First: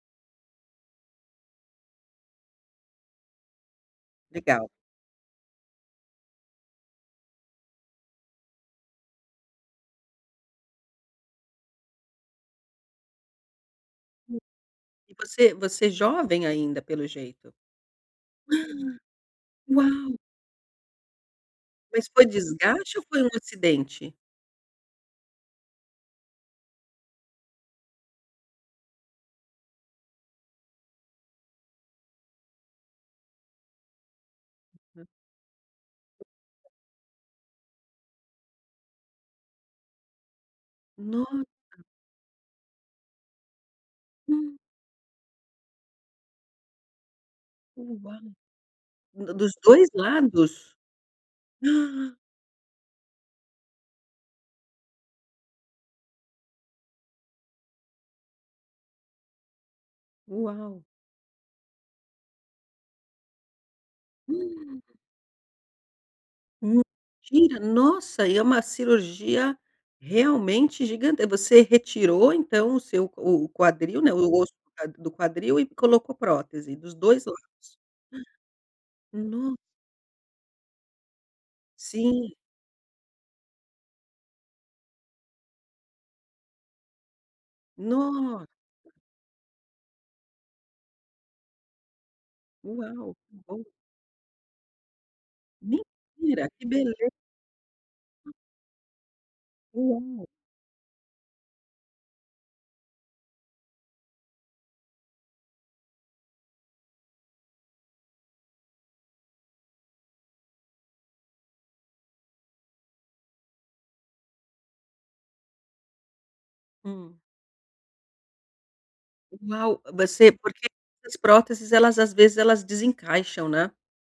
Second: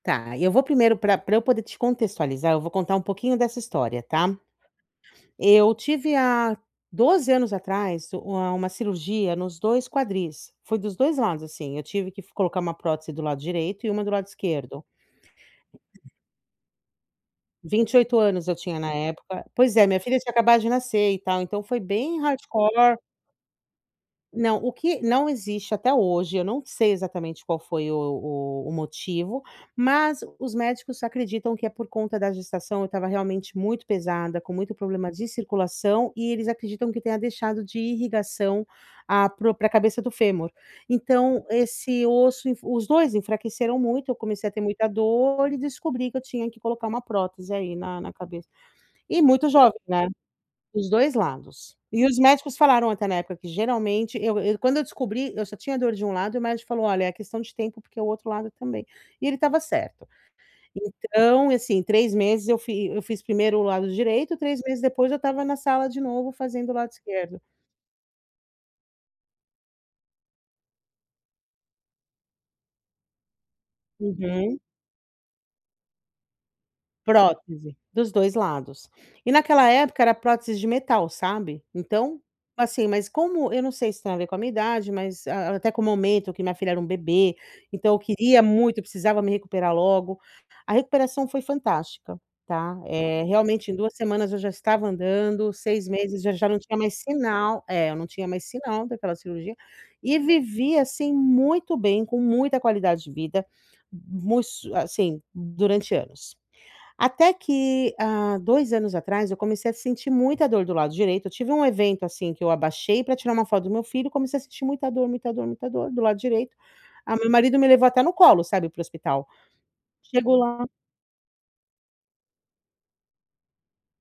Tá. E, eu vou primeiro pra pra eu poder te contextualizar, eu vou contar um pouquinho dessa história, tá? Legal. Eu tive há 12 anos atrás u uma uma cirurgia nos 2 quadris. Foi dos 2 lados, assim. Eu tive que f colocar uma prótese do lado direito e uma do lado Hum. esquerdo. E você você jovem ainda, pelo jeito. 28 anos eu tinha, na época. Pois é, minha Uau. filha tinha acabado de nascer, e tal. Então, foi Mas, bem foi desgaste hardcore. ou foi um acidente? Não, o que não existe até hoje eu não sei, exatamente, qual foi o o o motivo, mas, os médicos acreditam que é por conta da gestação eu estava, realmente, muito pesada, com muito Aham. problema de circulação, e eles acreditam que tenha deixado de ir irrigação a pro pra cabeça do fêmur. Então, Nossa! esse osso enf os 2 enfraqueceram muito, eu comecei a Hum. ter muita dor e descobri que eu tinha que colocar uma prótese aí, na na Uau. cabe E, D muito dos jovem, 2 né. lados? Dos 2 lados. E os médicos falaram até, na época, que, geralmente, eu eu quando eu descobri, eu só tinha dor de um lado e, o médico falou: "Olha, é questão de tempo, porque o outro lado também." E ele estava certo. Uau. Então, assim, 3 meses eu fi eu fiz primeiro o lado direito, 3 Hum. meses depois, eu estava na sala, de novo, fazendo o lado esquerdo. Mentira! Nossa, e é uma cirurgia, realmente, gigante você retirou, então, o seu o o quadril, né, o osso Uhum. d do quadril e colocou prótese dos 2 Prótese. lados. Dos 2 lados. E, No naquela época era prótese de metal, sabe. Então, Sim. assim mas como eu não sei se tem a ver com a minha idade, mas a até com o momento que minha filha era um bebê. Então, eu queria Nossa. muito, eu precisava me recuperar logo. A recuperação foi fantástica, tá, Uau. eh, Que bom. realmente, em 2 semanas eu já estava andando, 6 meses já já Mentira! não Que tinha mais beleza. sinal é, eu não tinha mais sinal daquela cirurgia. E, Uau. vivi assim muito bem com muita qualidade de vida mu s assim, durante anos. Até que há 2 anos atrás, eu comecei a sentir muita dor do lado direito eu tive um evento, assim, que eu abaixei, pra tirar uma foto do meu filho, e comecei a sentir muita dor, muita dor, muita dor, do lado direito, a Hum. meu marido me levou até no colo, sabe, para o hospital. Uau. V você Chego lá porque essas próteses, elas, às vezes, elas desencaixam, né?